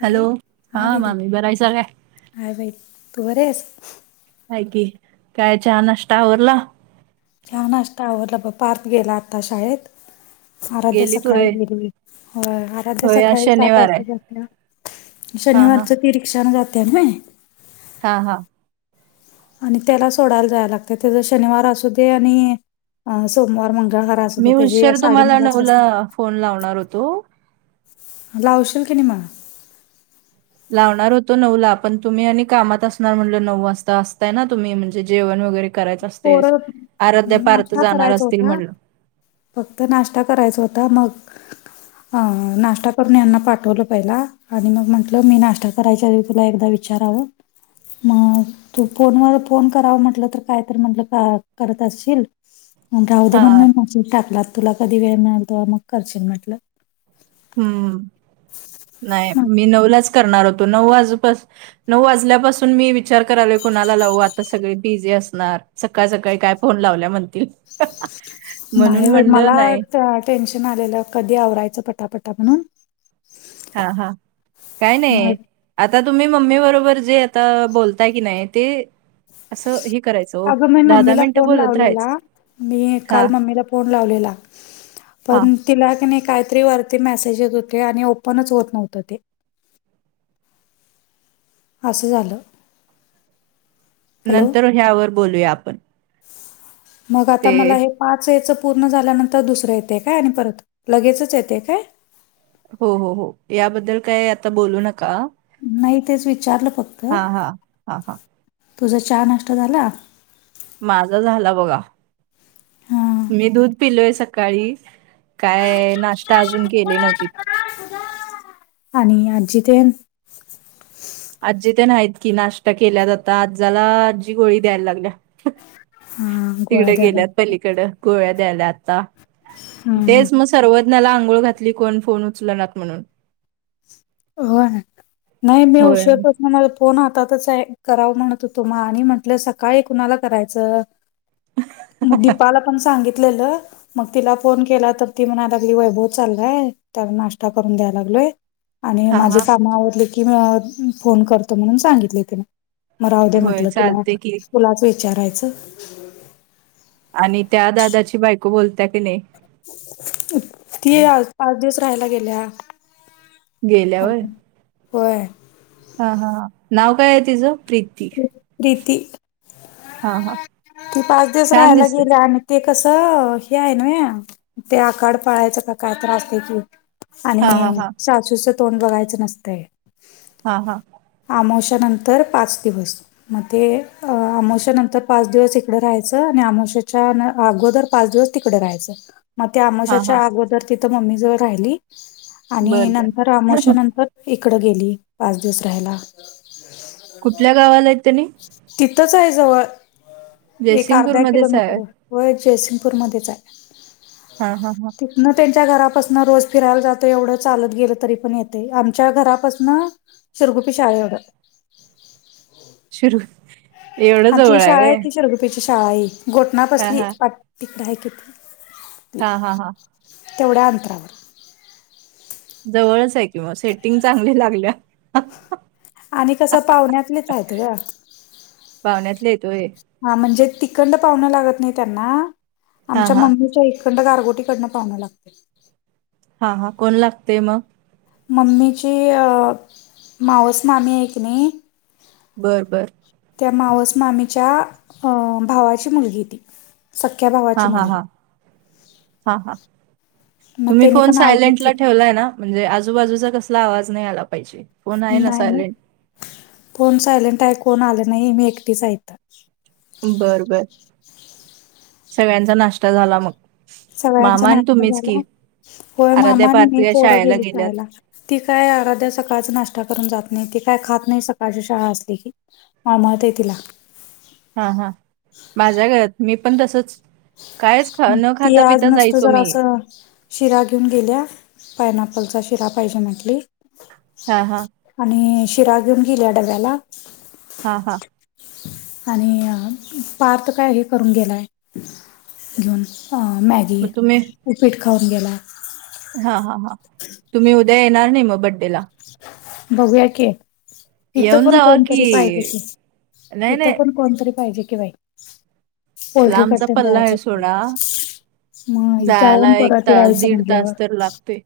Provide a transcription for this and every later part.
Hello हा दीदी मामी बरायसा काय हाय भाई तू बर आहेस ह की काय छान नष्ट आवरला छान असता आवडला ब पार्क गेला आता शाळेत आराध्या गेलीत सकाळी होय गेली आराध्य्या होय आज सकाळी सात शनिवार आहे वाजताते हा हा शनिवारचं ती रिक्षा जाते म हा हा आणि त्याला सोडायला जायला लागत त्याच शनिवार असू दे आणि सोमवार मग घ हो त्या ज साडे नऊ लाच असत फन लावणार होतो लावशील की नि म लावणार होतो नऊ ला पण तुम्ही आणि कामात असणार म्हटलं नऊ वाजता असताय ना तुम्ही म्हणजे जेवण वगैरे करायच असते पोरं आराध्या पारत नाश्ता जाणार करायचा असतील होता म्हण फक्त नाश्ता करायचा होता मग अ नाश्ता करून यांना पाठवलं पहिला आणि मग म्हंटलं मी नाश्ता करायच्या आध तुला एकदा विचारावं मग तू फोनवर फोन करावा म्हटलं तर काय म्हट करत अस राह दे हा म्हण म टाकलात तुला कधी वेळ मिळालतो मग खर्चे म्हटलं हम्म नाही मग मी नऊलाच करणार होतो नऊ आजूपास नऊ वाजल्यापासून मी विचार कराल कोुणाला लावू आता सगळे बिझी असणार सकाळ सकाळी काय फोन लावल्या म्हणतील म्हणून नाही म्हणलं मला नाही टेन्शन आलेलं कधी आवरायचं पटापटा म्हणून हा हा काय मग नाही आता तुम्ही मम्मी बरोबर जे आता बोलताय की नाही ते असं हे करायचं ओ अगं मी मम्मीला मिनिटं फोन बोलत लावलेला राहायचं. मी काल हां, मम्मीला फोन लावलेला हां. पण तिला क नाही काहीतरी वरती मेसेजेस होते आणि ओपनच होत नव्हत ते असं झालं हॅलो नंतर ह्यावर बोलूया आपण मग आता ते मला हे पाच याचं पूर्ण झाल्यानंतर दुसरं येते काय आणि परत लगेचच येते काय हो हो हो याबद्दल काय आता बोलू नका नाही तेच विचारलं फक्त हां, हां. हां, हां. तुझा चहा नष्ट झाला माझा झाला बघा हा मी दूध पिलोय सकाळी काय नाश्ता अजून केले नव्हती आणि आजजी ते आजी ते नाहीत की नाश्ता केल्या जाता आजाला आजी गोळी द्यायला लागल्या हा गोळ्या तिकडे द्यायला गेल्यात पलीकडं गोळ्या द्यायला आता हम्म तेच मस्त सर्वज्ञाला आंघोळ घातली कोण फोन उचल ना म्हणून हो नाही मी होय उशीत म मला फोन आताातच आहे करावं म्हणत होतो माग आणि म्हटलं सकाळी कुणाला करायचं [inaudible] मग दीपाला पण सांगितलेलं मग तिला फोन केला तर ती म्हणायलागली वैभव चाललाय त्याला नाश्ता करून द्याय लागलोय आणि हा माझे हा काम आवडले की म फोन करतो म्हणून सांगितले तिने मग राह दे होय म्हटलं तुला चालते की. तुलाच विचारायचं आणि त्या दादाची बायको बोलत्या की नाही ती आ पाच दिवस राहायला गेल्या गेल्या ह होय होय हा हा नाव काय आहे तिचं प्रीती प्रीती हा हा की पाच दिवस छान राहायला दिसते गेले आणि ते कसं हे आहे ना ते आकाड पळायचं का काय त्रासते कि आणि हा हा हा सासूचं तोंड बघायचं नसत हा हा अमावशानंतर पाच दिवस मग ते आमावशानंतर पाच दिवस तिकडे राहायचं आणि आमश्याच्या अगोदर पाच दिवस तिकडे राहायचं मग ते हा हा आमाशाच्या अगोदर तिथं मम्मी जवळ राहिली आणि बर बर नंतर आमोशा नंतर इकडं गेली पाच दिवस राहायला कुठल्या गावाला आहेत त्यानी तिथंच आहे जवळ एक अर्धा जयसिंगपूरमध्येच आहे. किलोमीटर व जयसिंगपूरमध्येध्येच आहे हा हा हा तिथनं त्यांच्या घरापासन रोज फिरायला जातो एवढं चालत गेलं तरी पण येते आमच्या घरापासन चिरगुपी ायोड. शरू एवढं जवळ आहे ग. शाळाई घोटनापसलीकड आहे किती? हा हा हा. तेवढ्या अंतरावर जवळच आहे की मग सेटिंग चांगली लागल्या. आणि कसं पाहुण्यातलेच आहेत ग. पाहुण्यातले येतोय. हा म्हणजे तखंड पाहण लागत नाही त्यांना हां, आमच्या हां. मम्मीच्या इ. अखंड गारगोटीडणं पाव लागते. हा हा कोण लागतेय मग मम्मीची माऊस मामी एक नी बर बर. त्या मावस मामेच्या भावाची मुलगी ती सख्या भावाची मुलगी हा हा मग तुम्ही त्यानी फोन पण आलत की सायलेंटला ठेवलाय ना. म्हणजे आजूबाजूचा कसला आवाज नाही आला पाहिजे. फोन आहे नाही ना सायलेंट? कोण सायलेंट आहे कोण आले नाही मी एकटीच ऐत. बर बर सगळ्यांचा नाश्ता झाला मग सगळ्यांचा मामा आणि नाश्ता तुम्हीच झाला की. होय आराध्या, मामानी मी पार्थवी या पोरं शाळेला गेली गेल्यात. खहायला ती काय अराध्या सकाळच नाश्ता करून जात नाही ती काय खात नाही सकाळची शाळा असली की माळ माहतयला हा हा माझ्या घरात मी पण तसच. ती आज नसतो जायचो जरा मी. असं. शिरा घेऊन गेल्या पायनपलचा शिरा पाहिजे म्हटली. हा हा. आणि शिरा घेऊन गेल्या डब्याला हा हा. आणि पार तर काय हे करून गेलाय घेऊन मॅग मग उपीट खाऊन गेला. हा हा हा तुम्ही उद्या येणार नाही मग बड्डेला. बघूया कि इथं येऊन पण जावा की. कोणतरी पाहिजे की नाही, इथं नाही पण कोणतरी पाहिजे कि बाई पोल्ट्री लांबचा करते पल्ला आहे जायाच्या सोडा. मग इ जायला जाऊन परत तास, यायचं दीड म्हटल्यावर तास तर लागतोय.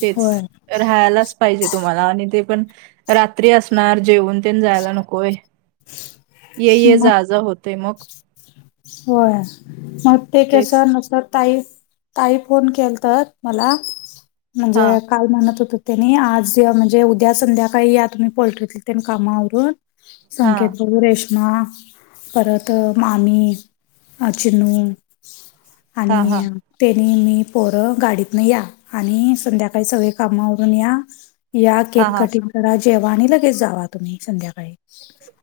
तेच होय. राहायलाच पाहिजे तुम्हाला आणि ते पण रात्री असणार जेवन तेण जायला नकोय. ये ये मग जाज होतय मग होय मग ते केस तेच. नसर ताई ताई फोन केल तर मला म्हणजे हां, काल मानत होत त्यानी आज म्हणजे उद्या संध्याकाळी या तुम्ही पोल्ट्रीतील कामावरून संकेत हां. बरू रेश्मा परत मामी चिन्नू हां, हां. आणि त्यानी मी पोरं गाडीतन या आणि संध्याकाळी सगळे कामावरून या. या हां, केक हां. कटिंग करा जेवा आणि लगेच जावा तुम्ही संध्याकाळी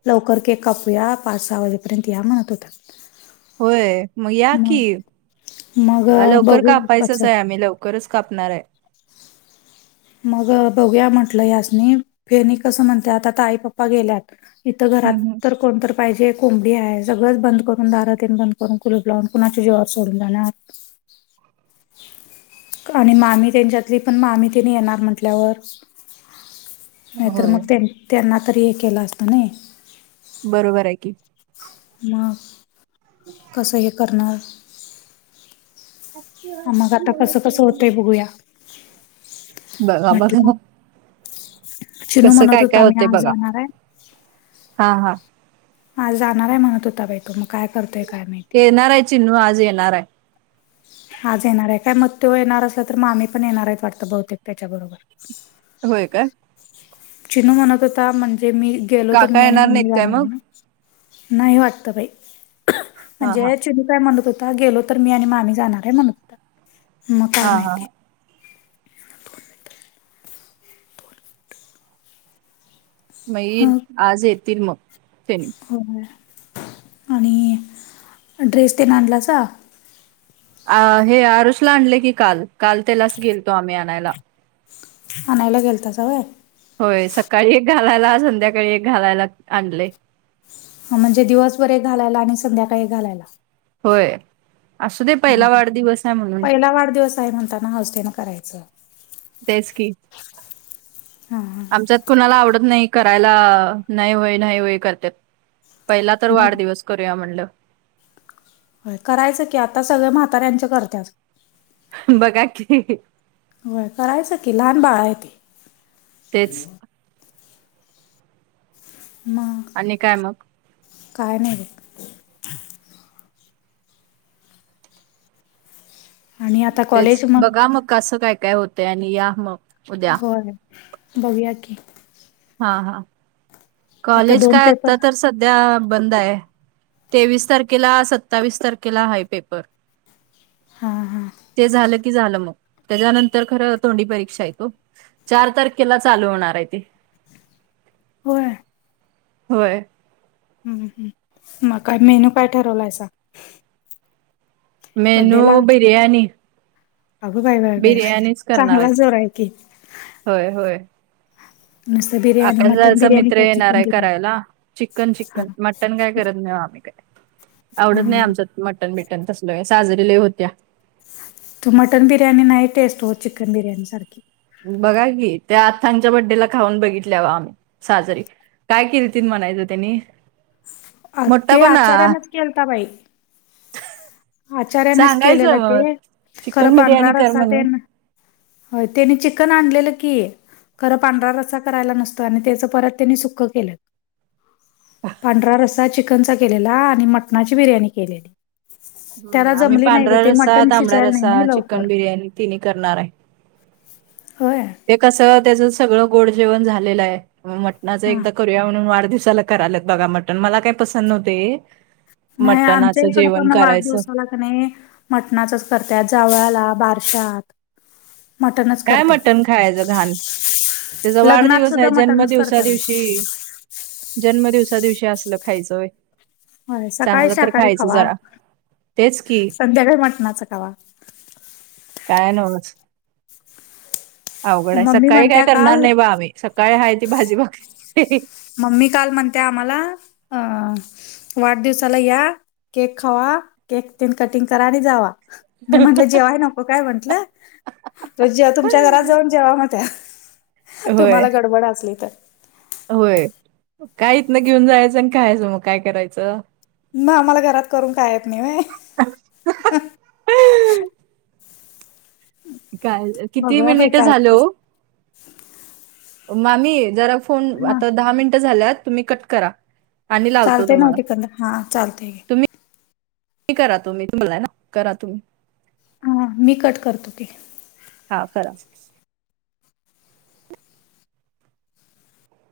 लवकर के कापूया पाच सहा वाजेपर्यंत या म्हणत होत. होय मग या की मग लवकर बघू का अयचंच कसं आहे आम्ही लवकर लकरच कापणार आहे. मग बघूया म्हंटलं यासनी फेणी कसं म्हणते आता आता आई पप्पा गेल्यात इथं हं, घरात हं. तर कोणतरी पाहिजे, कोंबडी आहे सगळंच बंद करून दारातन बंद करून कुलूप लावून कुणाचे ज्वर सोडून जाणार. [inaudible] आणि मामी त्यांच्यातली पण मामी तने येणार म्हटल्यावर, नाहीतर होय. मग त्यां त्यांना तरी हे केलं असतं नाही. बरोबर आहे की. मग, कसं हे करणार. ह मग आता कसं कसं होतय बघूया. बघा, बघा म्हटलं चिनू कसं म्हणत काय काय होता मी होते आज बघा, जाणार आहे हा, हा हा जाणार आहे म्हणत होता बाई तो, मग काय करतोय काय माहित. येणार आहे चिनू, आज येणार आहे. आज येणार आहे काय, मग तो येणार असला तर मामी पण येणार आहेत वाटतं बहुतेक त्याच्या बरोबर. होय का. चिनू म्हणत होता म्हणजे मी गेलो तर, काका मी आणि येणार नाहीत मम्मी काय जाणार मग? आहे. नाही वाटत बाई, हा हा. म्हणजे चिनी काय मणत होत गेलो तर मी आणि मामी जाणार आहे म्हणत होता, मग काय हा हा माहिती. हा. मग येईल, आज येतील मग ते. हो आणि ड्रेस ते ना आणलासा [unintelligible] अ हे आरुषला आणले की काल, काल त्यालाच गेलतो आम्ही आणायला. आणायला गेलता त वय? होय, सकाळी एक घालायला संध्याकाळी एक घालायला आणले. ह, म्हणजे दिवसभर एक घालायला आणि संध्याकाळी घालायला. होय, असू दे पहिला वाढदिवस आहे म्हणून. वाढदवस [unintelligible] काय म्हणताना हुसेन हुसेन [unintelligible] करायचं तेच की. हा, हा, आमच्यात कुणाला आवडत नाही करायला नाही होय नाही होय करत. पहिला तर मग वाढदिवस करूया म्हणलं. करायचं की, आता सगळ म्हाताऱ्यांच्या करतात. बघा की. होय, करायचं की लहान बाळ आहे ते. तेच. म [unintelligible] आणि काय मग. काय नाही. आणि आता तेच कॉलेज बघा मग कसं काय काय होतंय आणि या मग. उद्या होय, बघूया की- हा, हा, आता कॉलेज दोन काय आता पेपर तर सध्या बंद आहे. तेवीस तारखेला, सत्तावीस तारखेला, हाय पेपर हां हां ते झालं झालं मग, त्याच्यानंतर खर तोंडी परीक्षा येतो, चार तारखेला चालू होणार आहे ते. होय. होय. हम्, हं- म काय, मेनू काय ठरवलायचा. मेनू, बिरयाणी. अग बाई. बिर्याणीच करणार आहेत. होय, होय, नुसतं बिर्याणी मटन अकादचा बिर्याणी मित्र काय येणार चिकन आहे बिर्याणी करायला चिकन चिक्न हां म [unintelligible] मटन काय करत नाही आम्ही काय आवडत नाही हां आमचं मटन बिटन तसलो आहे साजरील्या होत्या तू मटन बिर्याणी नाही टेस्ट हो चिकन बिर्याणी सारखी बघा की त्या आत् सांच्या बड्डेला खाऊन बघितल्यावा आम्ही साजरी काय केलं त म्हणायचं त्यांनी अ मोठा ते पण आचार्यानच केलता बाई आचार्यानेच सांगायचं केलेलं मग ते खरं चिकन बिर्याणी पांढरार कर असा ते म्हणून हो त्याने चिकन आणलेलं की खरं पांढर र अससा करायला नसतो आणि त्याचं परत त्यांनी सुख केलं पांढरा रस्सा चिकनचा केलेला आणि मटणाची बिर्याणी केलेली त्याला हम आम्ही जमली नाही ग पांढरा ते रसा मटण तांबडा शिजायला नाही रसा नाही चिकन लवकर बिर्याणी तिन्ही करणार आहे हो ते कसं त्याच सगळं गोड जेवण झालेलं आहे मटणाचं हा एकदा ू म्हणून वाढदवसाला करात बघा मटण मला काय पसंद नव्हते नाही आमच्या मटणाचं इकडे जेवण पण करायचं वाढदिवसा लाग मटणाचच करत जावळाला बारशात मटणच काय करत्यात मटण खायचं घाण त्याचा लग्नात वाढदिवस सुद्धा आहे मटणच जन्मदिवसा करत्यात दिवशी जन्मदिवसा दिवशी असल खायचंय हो सकाळी शाकाहारी खावा तेच की संध्याकाळी मटणाच खावा काय नवस अवघड आहे मम्मी सकाळी काय म्हणत्या करणार काल नाही बा आम्ही सकाळी हाय ती भाजी भाक मम्मी काल म्हणते आम्हाला अ वाढदिवसाला या केक खावा केक ते कटिंग करा आणि जावा मी म्हंटलं जेव्हाय नको काय म्हंटलं तर जेव तुमच्या घरात जाऊन जेव मग त्या होय तुम्हाला गडबड असली तर होय काय इथनं घेऊन जायचं आणि खयचं मग काय करायचं ना आम्हाला घरात करून कायेत नाही काय किती बघूया बाई मिनिट काय झालहो मामी जरा फोन हा आता दहा मिनिटं झाल्यात तुम्ही कट करा आणि लावतो चालते तुम्हाला नव्हती कंद हा चालतय हे करा तो म्ी तुम्हाला ना करा हा मी कट करतो ते हा खरा